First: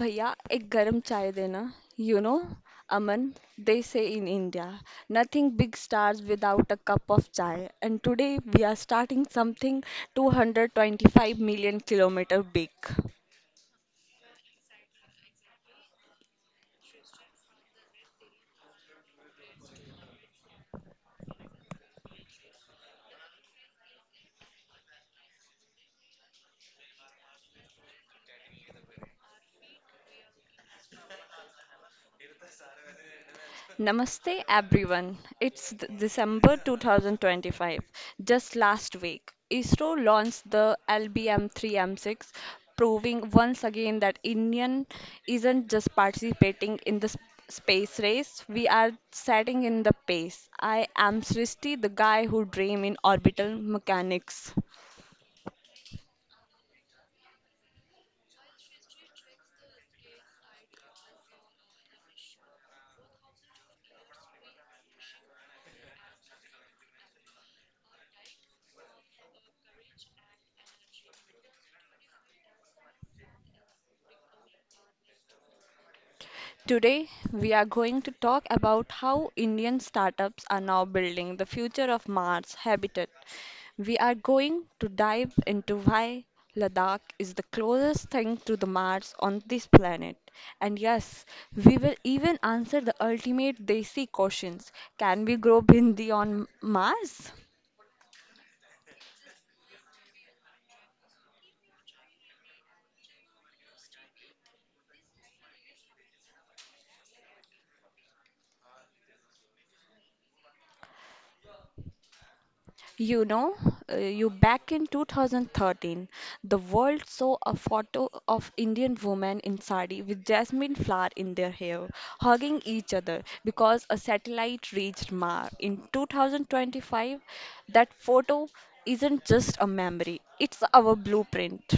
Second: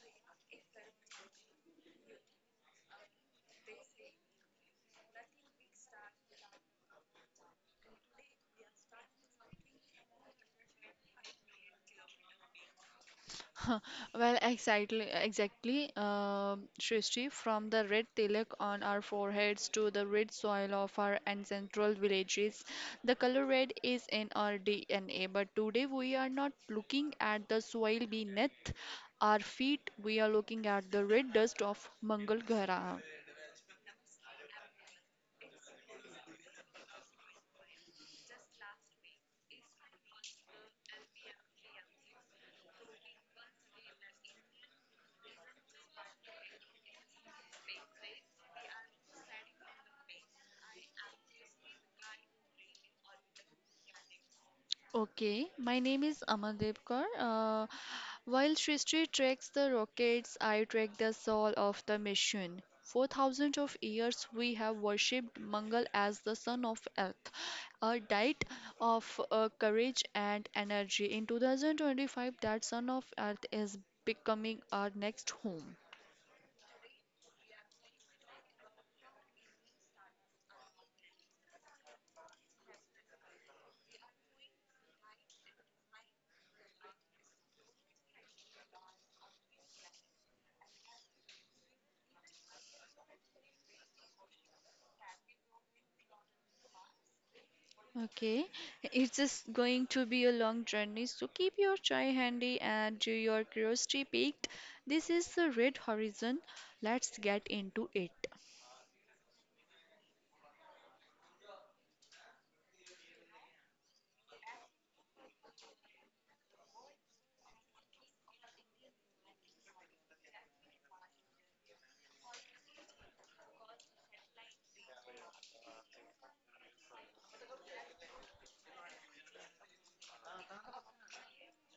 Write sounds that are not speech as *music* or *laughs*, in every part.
भैया एक गरम चाय देना. you know Aman, they say in India, nothing big starts without a cup of chai. And today we are starting something 225 million kilometer big. *laughs* Huh. Well, exactly, Srishti, from the red tilak on our foreheads to the red soil of our ancestral villages, the color red is in our DNA. But today we are not looking at the soil beneath our feet, we are looking at the red dust of Mangal Grah. Namaste, everyone. It's December 2025. Just last week, ISRO launched the LBM-3M6, proving once again that Indian isn't just participating in the space race. We are setting in the pace. I am Srishti, the guy who dream in orbital mechanics. Okay, my name is Aman Devkar. While Srishti tracks the rockets, I track the soul of the mission. For thousands of years, we have worshipped Mangal as the son of earth, a diet of courage and energy. In 2025, that son of earth is becoming our next home. Today, we are going to talk about how Indian startups are now building the future of Mars habitat. We are going to dive into why Ladakh is the closest thing to the Mars on this planet. And yes, we will even answer the ultimate Desi questions. Can we grow bindi on Mars? Okay, it's just going to be a long journey, so keep your chai handy and your curiosity piqued. This is the red horizon. Let's get into it. You know, you Back in 2013, the world saw a photo of Indian women in sari with jasmine flower in their hair, hugging each other because a satellite reached Mars. In 2025, that photo isn't just a memory, it's our blueprint.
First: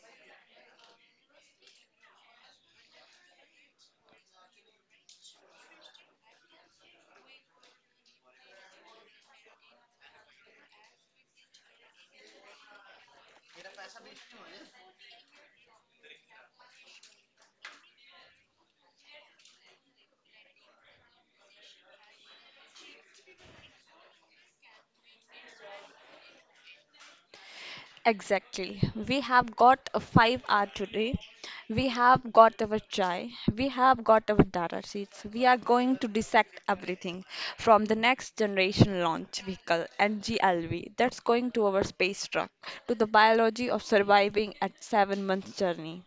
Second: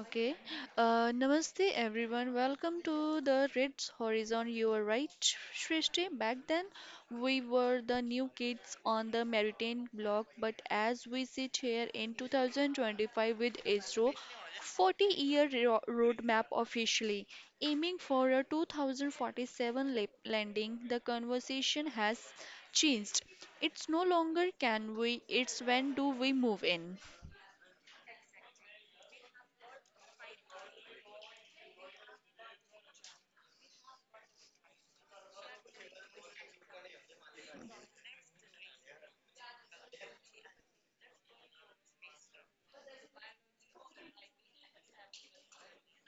Okay. Namaste everyone. Welcome to the Reds Horizon. You are right, Shrishti. Back then, we were the new kids on the Maritime block, but as we sit here in 2025 with ISRO, 40-year roadmap officially, aiming for a 2047 landing, the conversation has changed. It's no longer can we, it's when do we move in. Exactly. We have got a 5 hour today. We have got our chai. We have got our data sheets. We are going to dissect everything from the next generation launch vehicle, NGLV, that's going to our space truck, to the biology of surviving at 7 months journey.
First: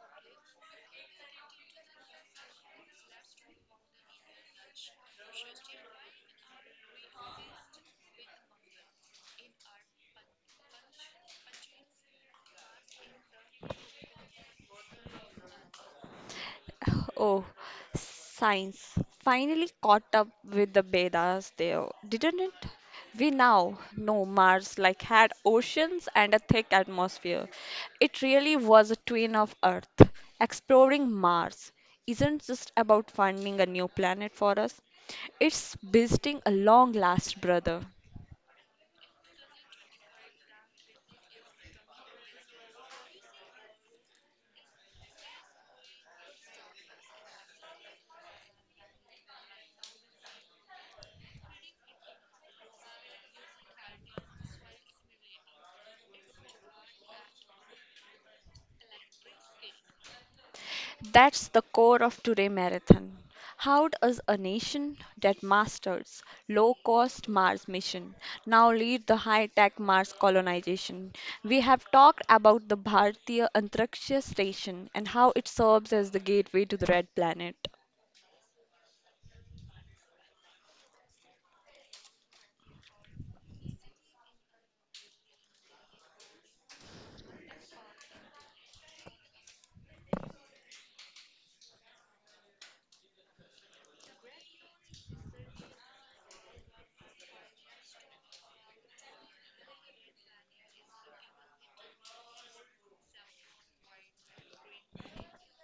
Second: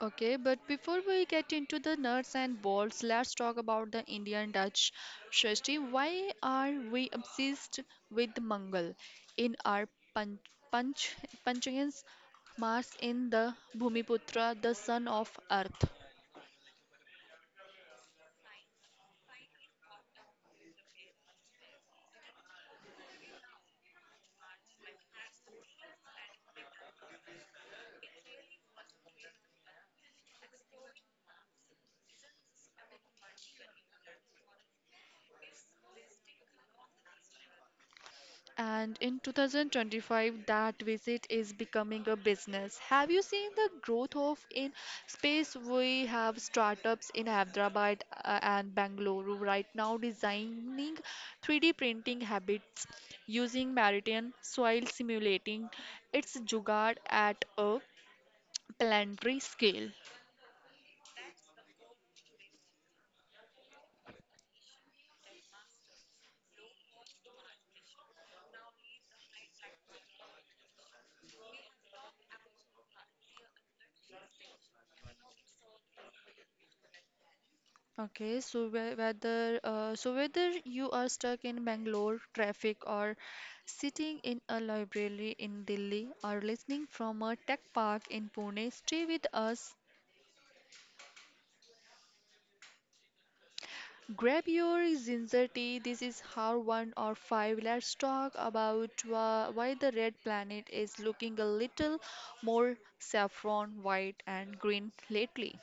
Okay, but before we get into the nuts and bolts, let's talk about the Indian Dutch. Shristi, why are we obsessed with Mangal in our Panch, Panch, Panchayans Mars in the Bhumiputra, the son of Earth? *sighs* Oh, science finally caught up with the Vedas there, didn't it? We now know Mars like had oceans and a thick atmosphere. It really was a twin of Earth. Exploring Mars isn't just about finding a new planet for us, it's visiting a long lost brother. And in 2025, that visit is becoming a business. Have you seen the growth of in space? We have startups in Hyderabad and Bangalore right now designing 3D printing habits using maritime soil simulating. It's jugaad at a planetary scale. That's the core of today marathon. How does a nation that masters low-cost Mars mission now lead the high-tech Mars colonization? We have talked about the Bharatiya Antariksha Station and how it serves as the gateway to the red planet. Okay, so whether you are stuck in Bangalore traffic or sitting in a library in Delhi or listening from a tech park in Pune, stay with us. Grab your ginger tea. This is hour one or five. Let's talk about why the red planet is looking a little more saffron, white, and green lately.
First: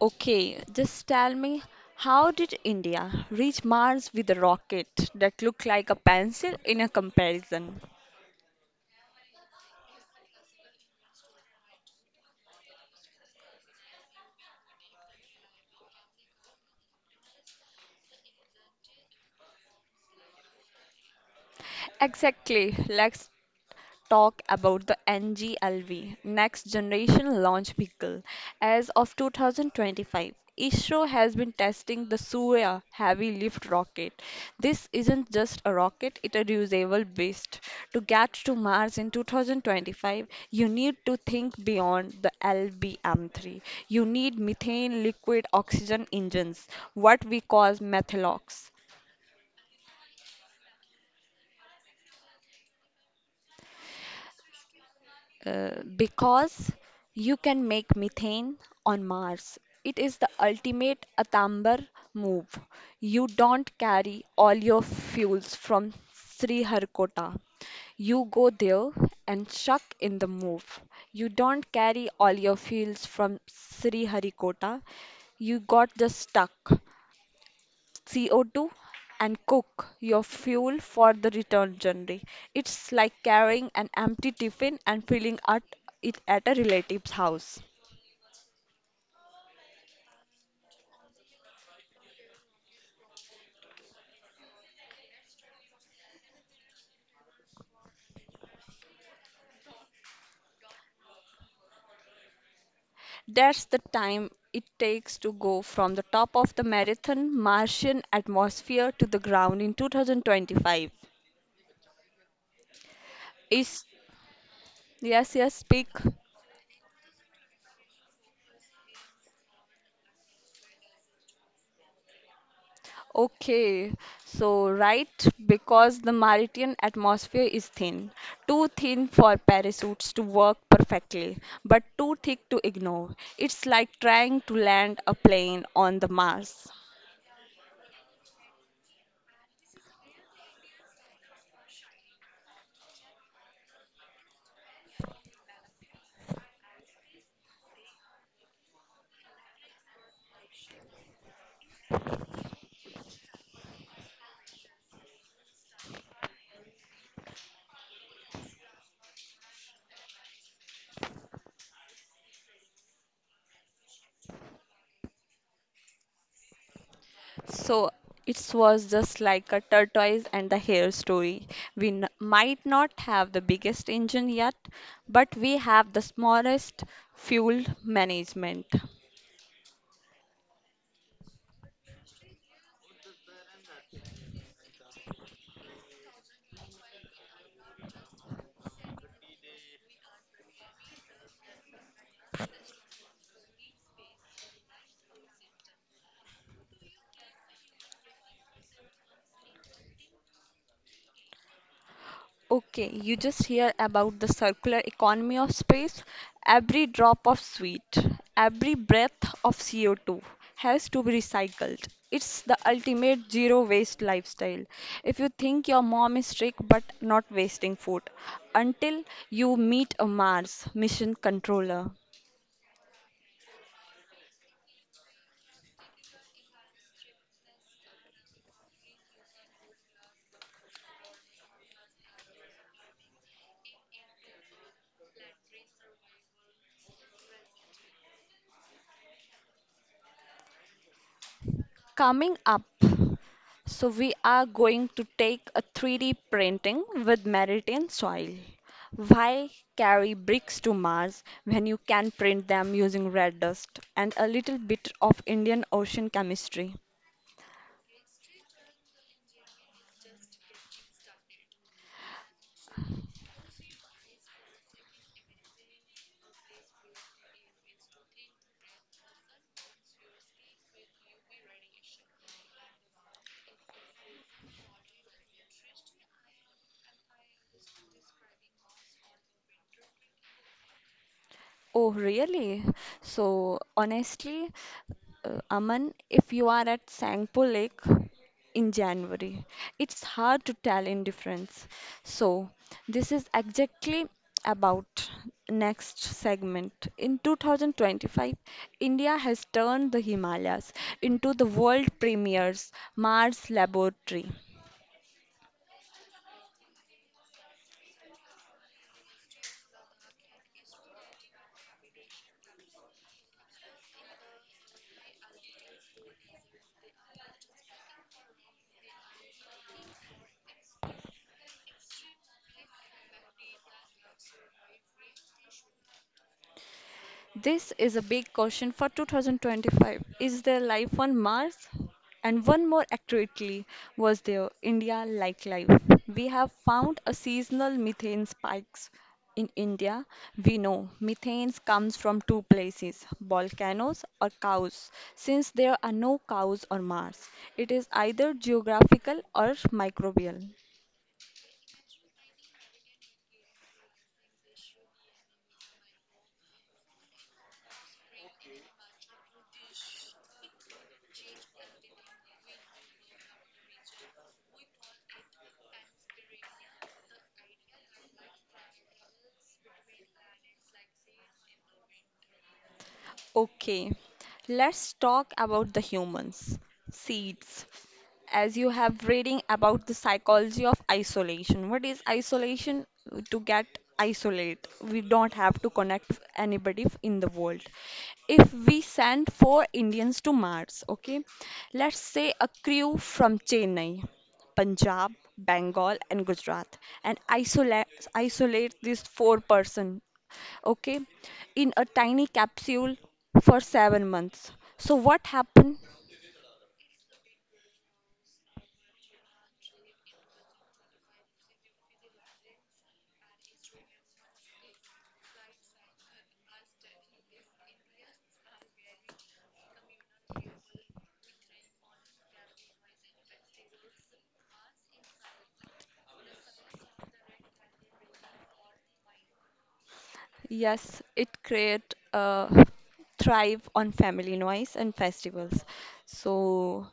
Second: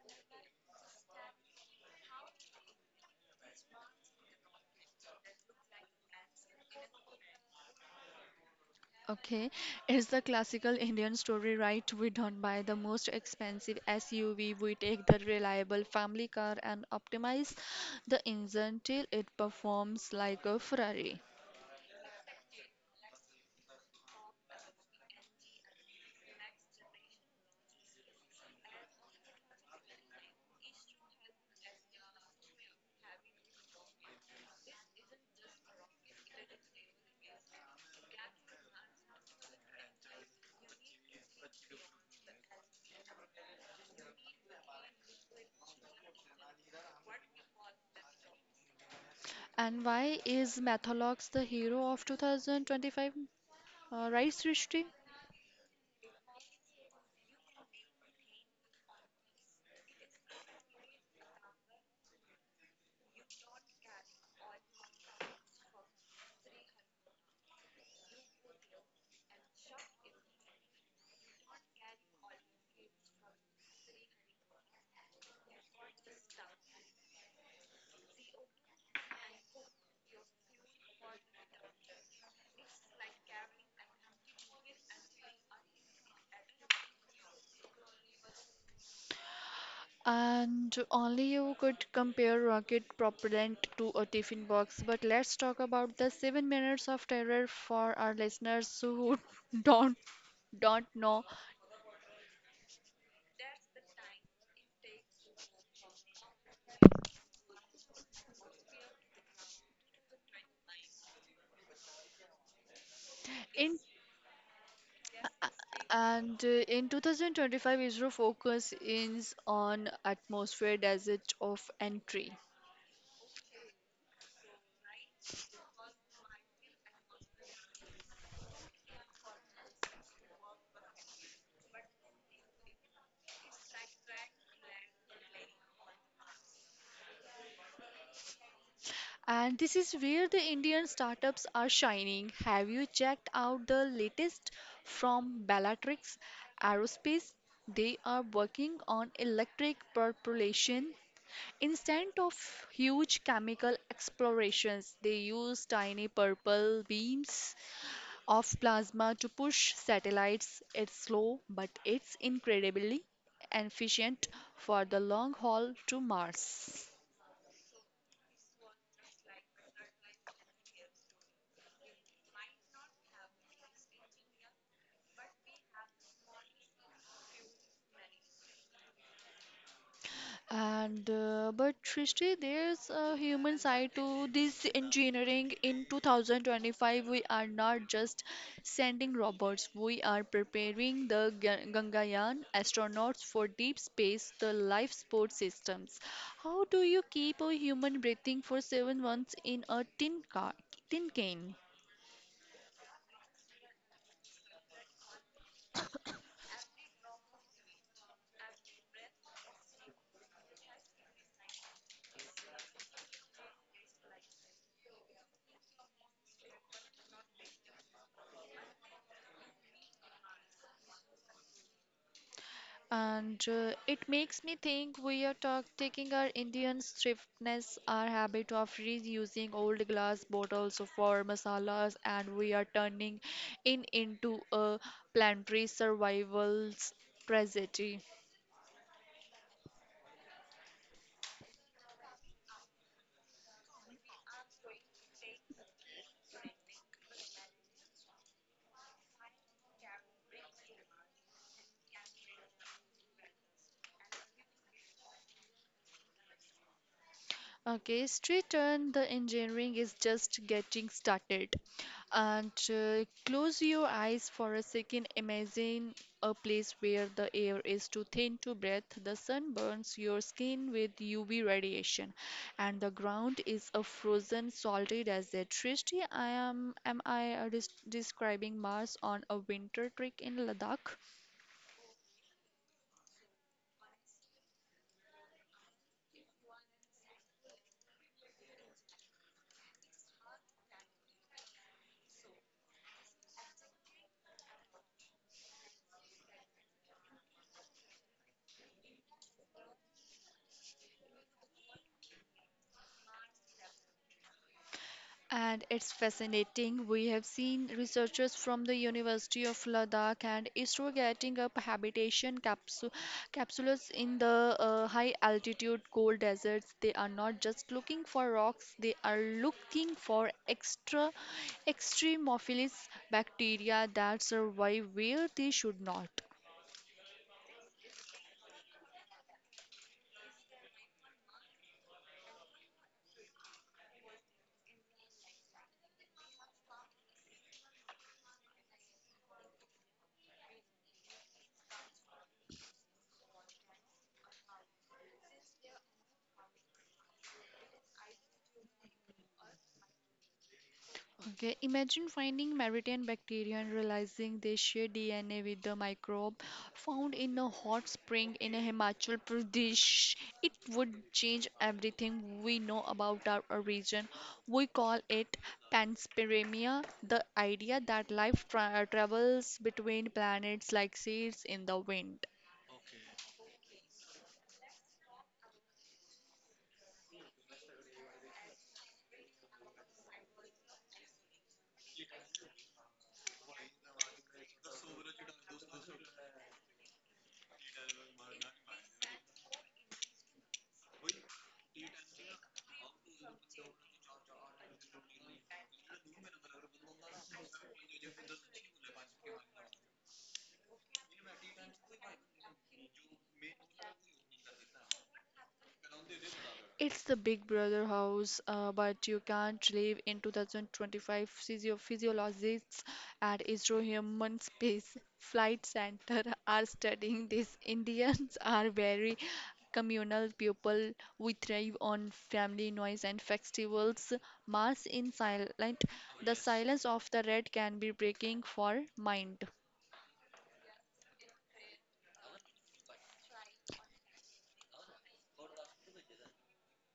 Okay, just tell me, how did India reach Mars with a rocket that looked like a pencil in a comparison? Okay, it's the classical Indian story, right? We don't buy the most expensive SUV, we take the reliable family car and optimize the engine till it performs like a Ferrari. Exactly. Let's talk about the NGLV, Next Generation Launch Vehicle. As of 2025, ISRO has been testing the Surya heavy lift rocket. This isn't just a rocket, it's a reusable beast. To get to Mars in 2025, you need to think beyond the LBM3. You need methane liquid oxygen engines, what we call methalox. And why is Matholox the hero of 2025? Right, Srishti? Uh, because you can make methane on Mars. It is the ultimate Atambar move. You don't carry all your fuels from Sriharkota. You go there and chuck in the move. You don't carry all your fuels from Sriharikota. You got just stuck. CO2 and cook your fuel for the return journey. It's like carrying an empty tiffin and filling at it at a relative's house. And only you could compare rocket propellant to a tiffin box. But let's talk about the 7 minutes of terror for our listeners who *laughs* don't don't know. That's the time it takes to go from the top of the marathon Martian atmosphere to the ground in 2025. In Is yes, yes, speak. And in 2025, ISRO focus is on atmosphere desert of entry. Okay, so right, because the Martian atmosphere is thin, too thin for parachutes to work perfectly, but too thick to ignore. It's like trying to land a plane on the Mars. And this is where the Indian startups are shining. Have you checked out the latest from Bellatrix Aerospace? They are working on electric propulsion. Instead of huge chemical explorations, they use tiny purple beams of plasma to push satellites. It's slow, but it's incredibly efficient for the long haul to Mars. So it was just like a tortoise and the hare story. We might not have the biggest engine yet, but we have the smallest fuel management. And But Trishti, there's a human side to this engineering. In 2025, we are not just sending robots, we are preparing the Gangayaan astronauts for deep space, the life support systems. How do you keep a human breathing for 7 months in a tin can? Okay, you just hear about the circular economy of space. Every drop of sweat, every breath of CO2 has to be recycled. It's the ultimate zero waste lifestyle. If you think your mom is strict but not wasting food, until you meet a Mars mission controller. And It makes me think we are talk taking our Indian thriftness, our habit of reusing old glass bottles for masalas, and we are turning it into a planetary survival's tragedy. Coming up, so we are going to take a 3D printing with Meridian soil. Why carry bricks to Mars when you can print them using red dust and a little bit of Indian Ocean chemistry? Okay, street turn, the engineering is just getting started. And Close your eyes for a second. Imagine a place where the air is too thin to breathe, the sun burns your skin with UV radiation, and the ground is a frozen, salty desert. Srishti, am I describing Mars on a winter trek in Ladakh? Oh, really? So, honestly, Aman, if you are at Sangpo Lake in January, it's hard to tell indifference. So, this is exactly about next segment. In 2025, India has turned the Himalayas into the world premier's Mars laboratory. And it's fascinating. We have seen researchers from the University of Ladakh and ISRO getting up habitation capsules in the high altitude cold deserts. They are not just looking for rocks, they are looking for extra extremophilus bacteria that survive where they should not. This is a big question for 2025. Is there life on Mars? And one more accurately, was there India like life? We have found a seasonal methane spikes in India. We know methane comes from two places, volcanoes or cows. Since there are no cows on Mars, it is either geographical or microbial. Okay, imagine finding Maritain bacteria and realizing they share DNA with the microbe found in a hot spring in Himachal Pradesh. It would change everything we know about our origin. We call it panspermia, the idea that life travels between planets like seeds in the wind. Okay, let's talk about the humans. Seeds, as you have reading about the psychology of isolation. What is isolation? To get isolate, we don't have to connect with anybody in the world. If we send four Indians to Mars, okay, let's say a crew from Chennai, Punjab, Bengal, and Gujarat, and isolate these four-person, okay, in a tiny capsule for 7 months. So what happened? It's the Big Brother house, but you can't live in 2025 physiologists at Israel Human Space Flight Center are studying this. Indians are very communal people. We thrive on family noise and festivals. Mass in silent. The silence of the red can be breaking for mind. Yes, it create thrive on family noise and festivals. So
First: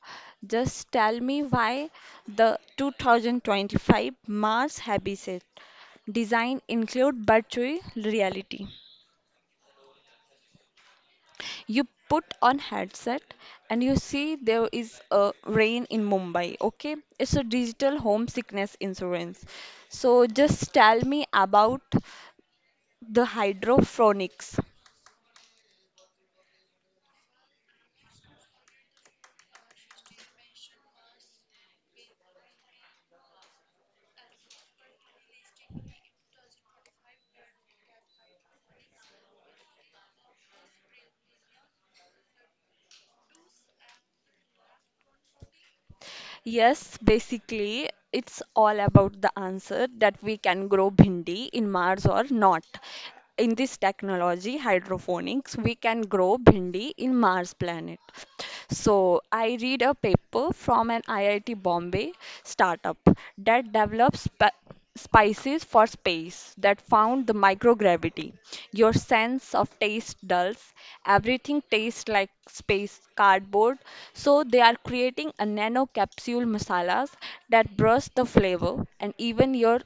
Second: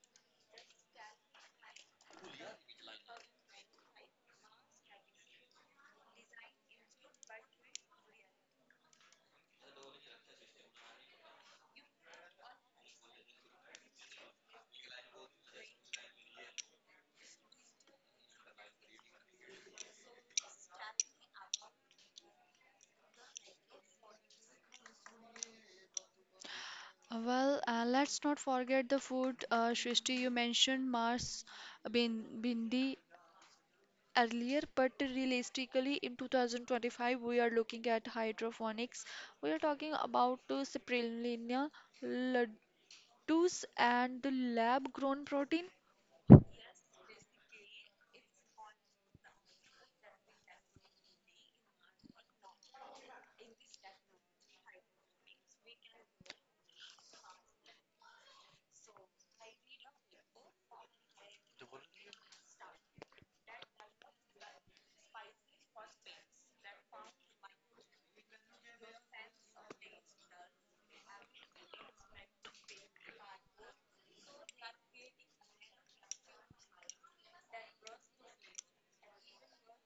just tell me why the 2025 Mars Habitat design include virtual reality. You put on headset and you see there is a rain in Mumbai, okay? It's a digital homesickness insurance. So just tell me about the hydrophonics. Well, let's not forget the food. Shrishti, you mentioned Bindi earlier, but realistically, in 2025, we are looking at hydroponics. We are talking about spirulina, laddus, and lab grown protein. Yes, basically, it's all about the answer that we can grow bhindi in Mars or not. In this technology, hydroponics, we can grow bhindi in Mars planet. So, I read a paper from an IIT Bombay startup that develops spices for space that found the microgravity. Your sense of taste dulls. Everything tastes like space cardboard. So they are creating a nano capsule masalas that brush the flavor and even your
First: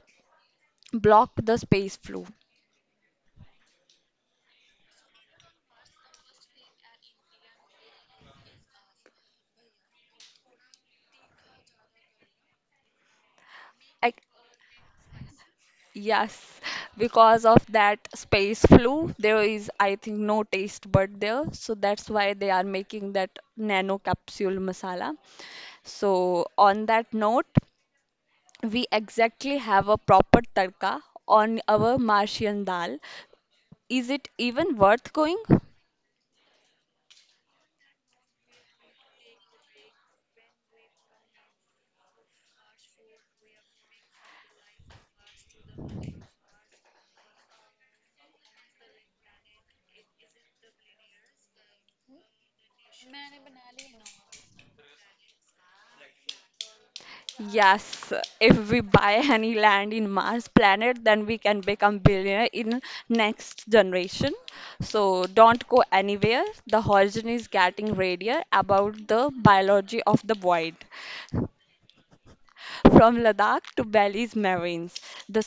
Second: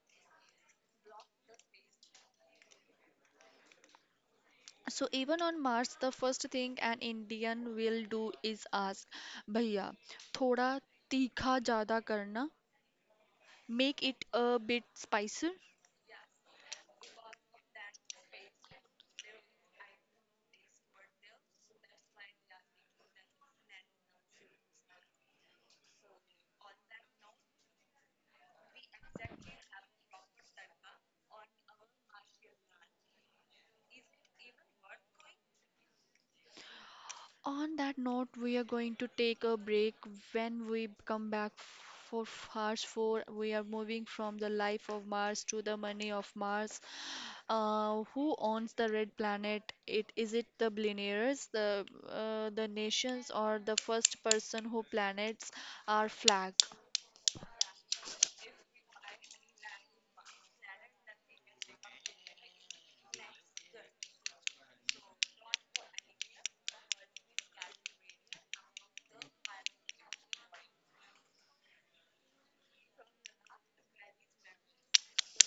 block the space flu. So, even on Mars, the first thing an Indian will do is ask, Bhaiya, thoda tikha jada karna, make I, it a bit spicier. yes, because of that space flu, there is I think no taste bud there. So that's why they are making that nano capsule masala. So on that note, we exactly have a proper tadka on our Martian dal. Is it even worth going? On that note, we are going to take a break. When we come back for Mars 4, we are moving from the life of Mars to the money of Mars. Who owns the red planet? It is it the billionaires, the nations, or the first person who planets are flag? Yes, if we buy any land in Mars planet, then we can become billionaire in next generation. So don't go anywhere. The horizon is getting radier about the biology of the void. From Ladakh to Belize marines, the.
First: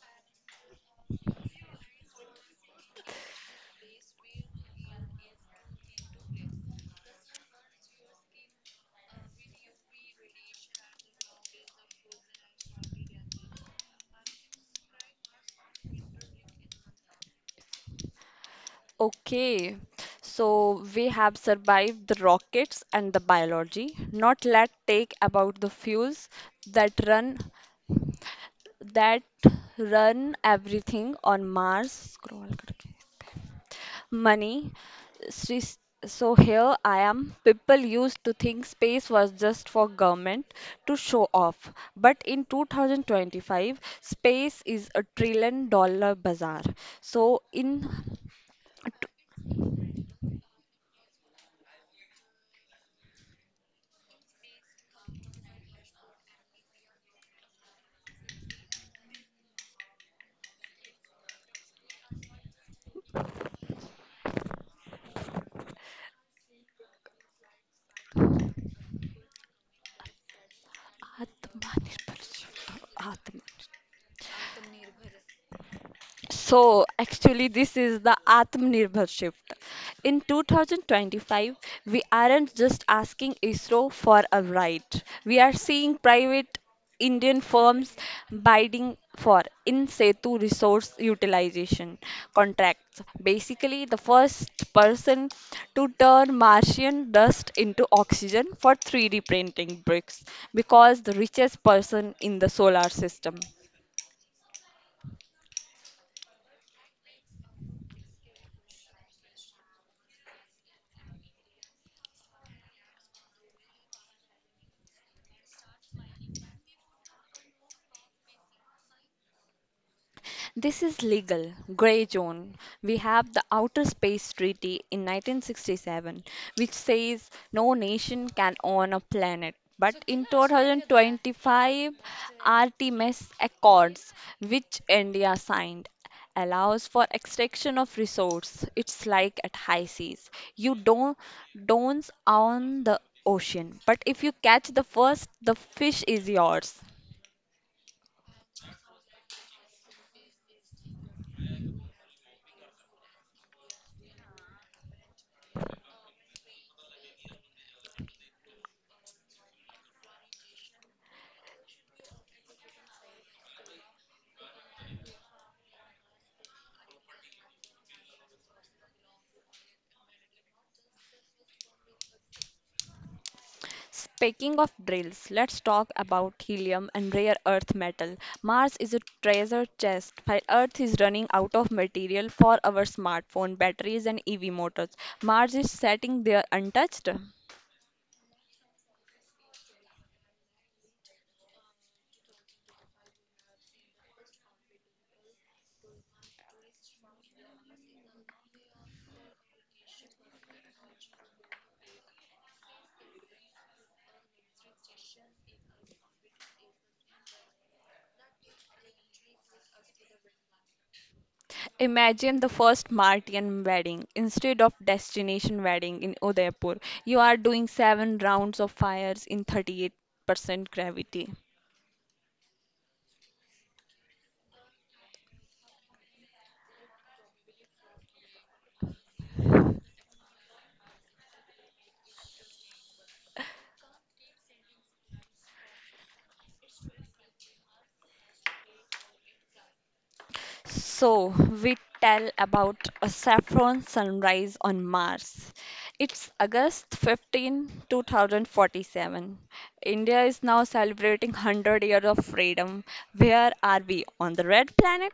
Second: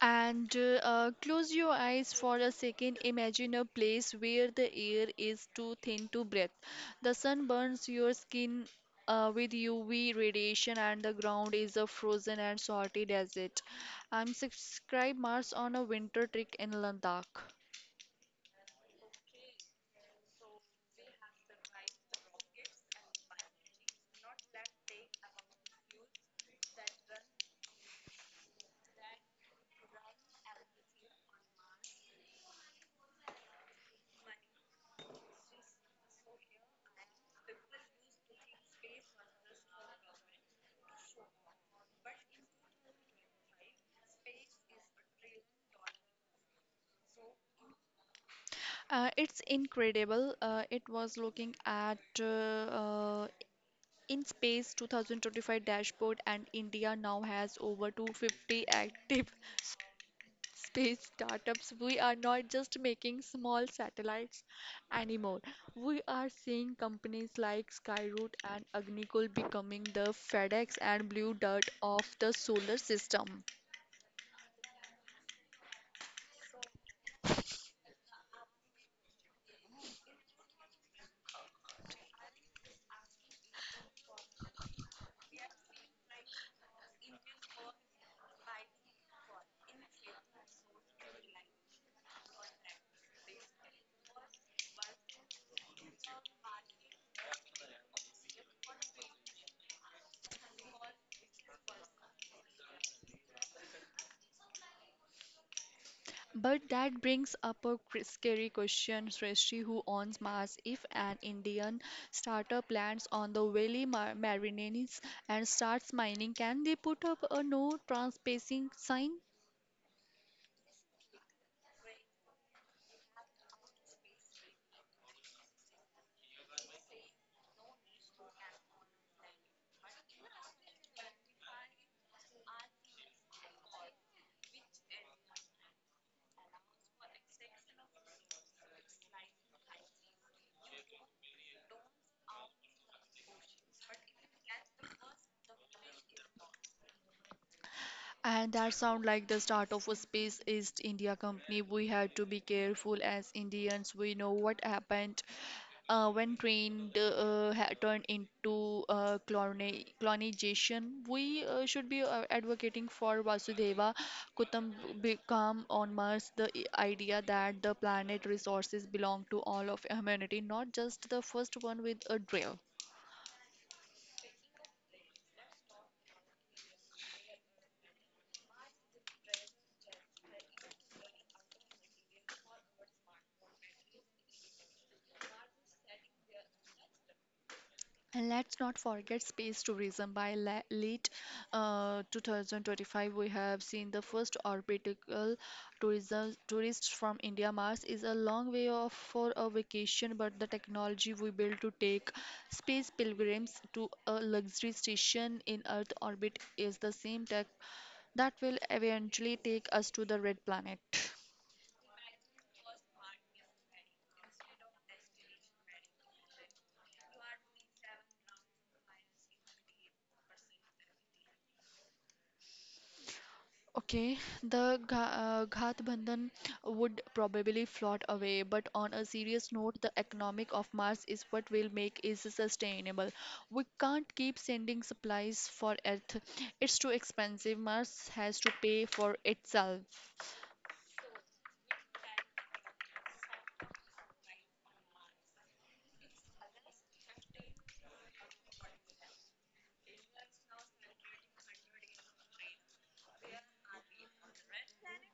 And Close your eyes for a second. Imagine a place where the air is too thin to breathe. The sun burns your skin with UV radiation, and the ground is a frozen and salty desert. I'm subscribe Mars on a winter trek in Ladakh. Okay, so we have survived the rockets and the biology. Not let take about the fuels that run that run everything on Mars. Scroll करके. Money. Sri- So here I am. People used to think space was just for government to show off, but in 2025, space is $1 trillion bazaar. So in It's incredible. It was looking at uh, in space 2025 dashboard, and India now has over 250 active space startups, we are not just making small satellites anymore. We are seeing companies like Skyroot and Agnikul becoming the FedEx and Blue Dart Adamın of the parçası, solar system. adamın. So, actually, this is the Atmanirbhar shift. In 2025, we aren't just asking ISRO for a right. We are seeing private Indian firms bidding for in situ resource utilization contracts. Basically, the first person to turn Martian dust into oxygen for 3D printing bricks because the richest person in the solar system. But that brings up a scary question, Srishti, who owns Mars, if an Indian startup lands on the Valley Marineris and starts mining, can they put up a no trespassing sign? This is legal gray zone. We have the Outer Space Treaty in 1967, which says no nation can own a planet. But in 2025, Artemis Accords, which India signed, allows for extraction of resource. It's like at high seas. You don't own the ocean, but if you catch the first the fish is yours. And that sound like the start of a Space East India company. We had to be careful as Indians. We know what happened when train turned into colonization. We should be advocating for Vasudeva Kutumbakam on Mars, the idea that the planet resources belong to all of humanity, not just the first one with a drill. Speaking of drills, let's talk about helium and rare earth metal. Mars is a treasure chest, while Earth is running out of material for our smartphone batteries and EV motors. Mars is sitting there untouched. And let's not forget space tourism. By late 2025, we have seen the first orbital tourism tourists from India. Mars is a long way off for a vacation, but the technology we built to take space pilgrims to a luxury station in Earth orbit is the same tech that will eventually take us to the red planet. Imagine the first Martian wedding instead of destination wedding in Udaipur. You are doing seven rounds of fires in 38% gravity. Okay, the Ghat Bandhan would probably float away, but on a serious note, the economic of Mars is what will make is sustainable. We can't keep sending supplies for Earth; it's too expensive. Mars has to pay for itself. So, we tell about a saffron sunrise on Mars. It's August 15, 2047. India is now celebrating 100 years of freedom. Where are we? On the red planet?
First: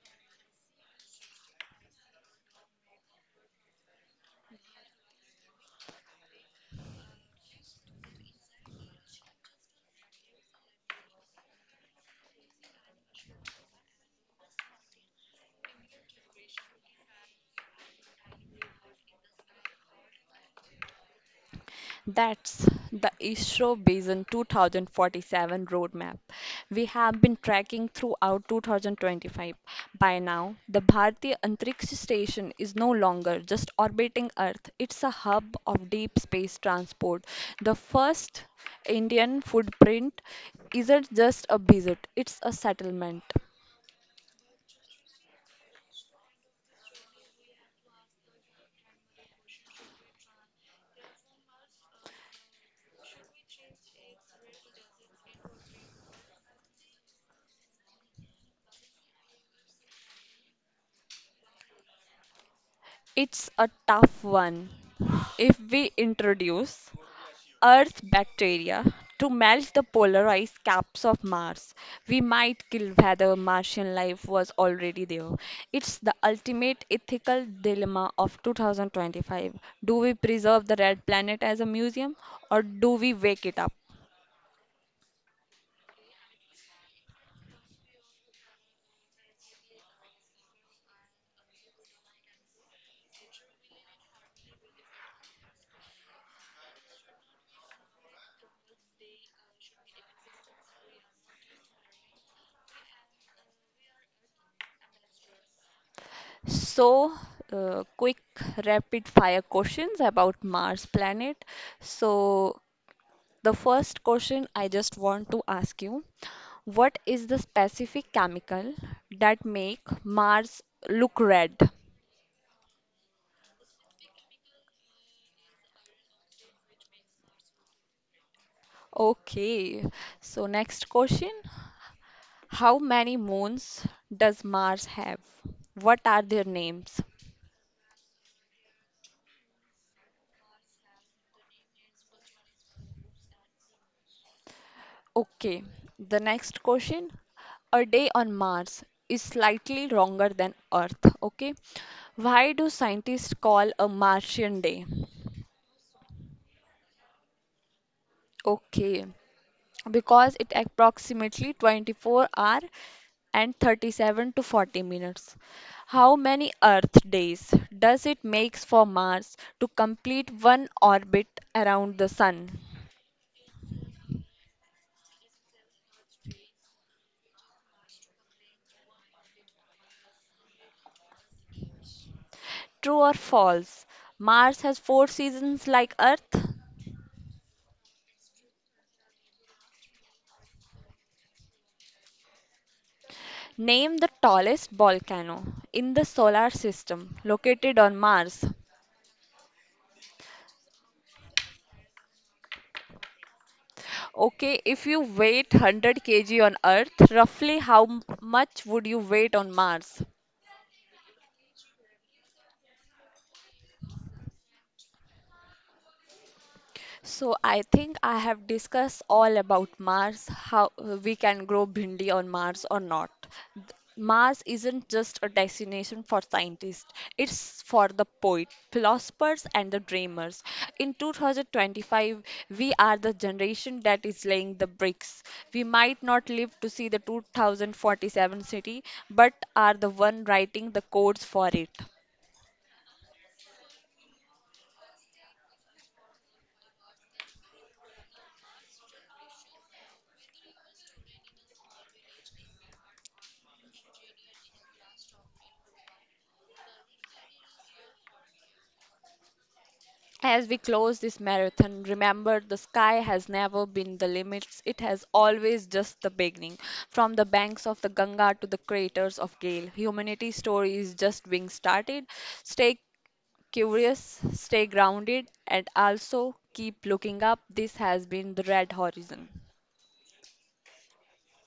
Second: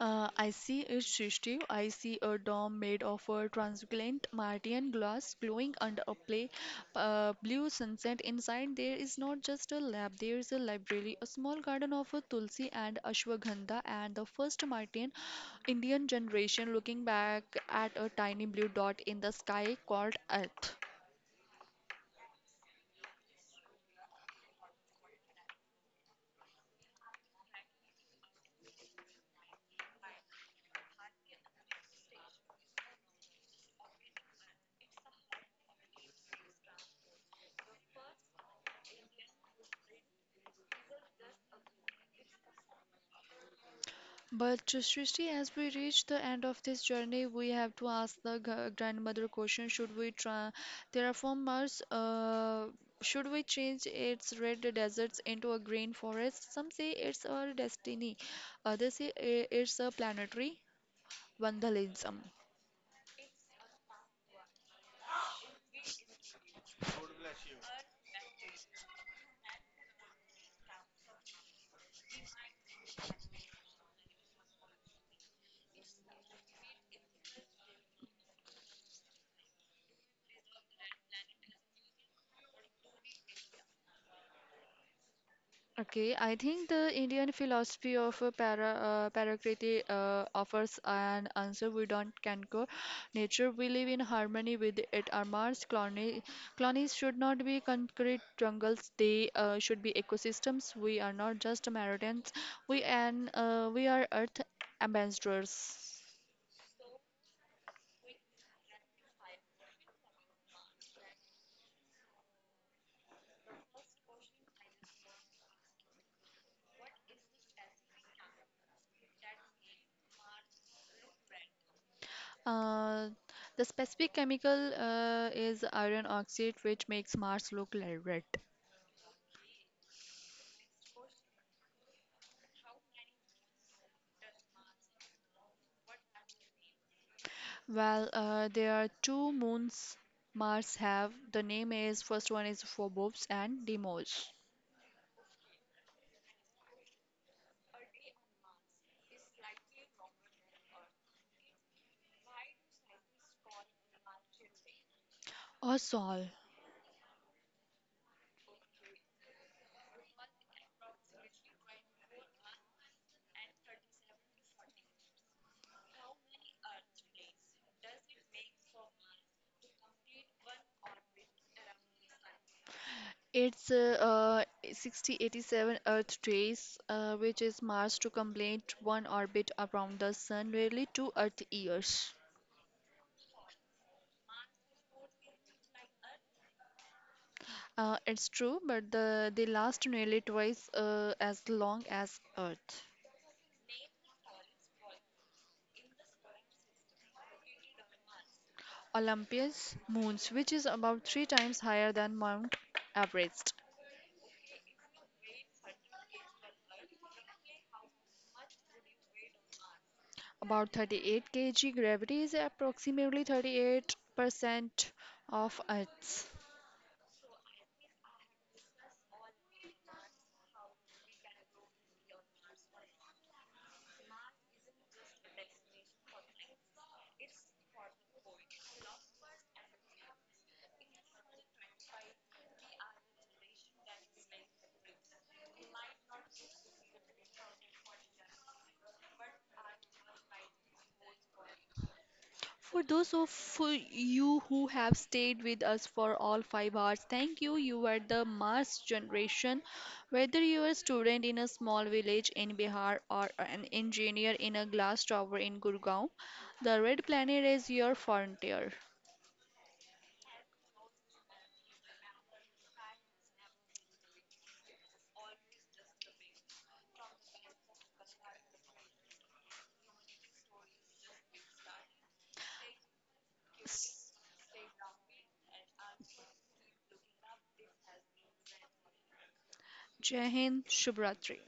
I see it, Srishti. I see a dome made of a translucent Martian glass glowing under a play, blue sunset. Inside, there is not just a lab, there is a library, a small garden of a tulsi and ashwagandha, and the first Martian Indian generation looking back at a tiny blue dot in the sky called Earth. That's the ISRO Vision 2047 roadmap we have been tracking throughout 2025. By now, the Bharatiya Antariksha Station is no longer just orbiting Earth, it's a hub of deep space transport. The first Indian footprint isn't just a visit, it's a settlement. But Srishti, as we reach the end of this journey, we have to ask the grandmother question: Should we try terraformers? Should we change its red deserts into a green forest? Some say it's our destiny. Others say it's a planetary vandalism. It's a tough one. If we introduce Earth's bacteria to melt the polarized caps of Mars, we might kill whether Martian life was already there. It's the ultimate ethical dilemma of 2025. Do we preserve the red planet as a museum or do we wake it up? Okay, I think the Indian philosophy of Parakriti offers an answer we don't conquer. Nature we live in harmony with it. Our Mars colonies should not be concrete jungles. They should be ecosystems. We are not just Meridians. We are Earth ambassadors. So, quick rapid fire questions about Mars planet. So, the first question I just want to ask you, what is the specific chemical that make Mars look red? Uh, the specific chemical is iron oxide, which makes Mars look like red. Okay, so next question, how many moons does Mars have? What are their names? Well, there are two moons Mars have. The name is first one is Phobos and Deimos Okay, the next question, a day on Mars is slightly longer than Earth, okay? Why do scientists call a Martian day? or Sol. Okay, because it approximately 24 hour and 37 to 40 minutes. How many Earth days does it makes for Mars to complete one orbit around the Sun? It's 6087 Earth days, which is Mars to complete one orbit around the Sun, nearly two Earth years. True or false? Mars has four seasons like Earth. It's true, but the they last nearly twice as long as Earth. Name the tallest volcano in the solar system located on Mars. Olympus moons, which is about three times higher than Mount Everest. Okay, if you weigh 100 kg on Earth, roughly how much would you weight on Mars? About 38 kg, gravity is approximately 38% of Earth's. So I think I have discussed all about Mars, how we can grow bhindi on Mars or not. Th- Mars isn't just a destination for scientists, it's for the poet, philosophers, and the dreamers. In 2025, we are the generation that is laying the bricks. We might not live to see the 2047 city, but are the one writing the codes for it. For those of you who have stayed with us for all 5 hours, thank you. You are the Mars generation. Whether you are a student in a small village in Bihar or an engineer in a glass tower in Gurgaon, the red planet is your frontier. As we close this marathon, remember the sky has never been the limits, it has always just the beginning. From the banks of the Ganga to the craters of Gale, humanity's story is just being started. Stay curious, stay grounded, and also keep looking up. This has been the Red Horizon. Jai Hind, Shubhratri.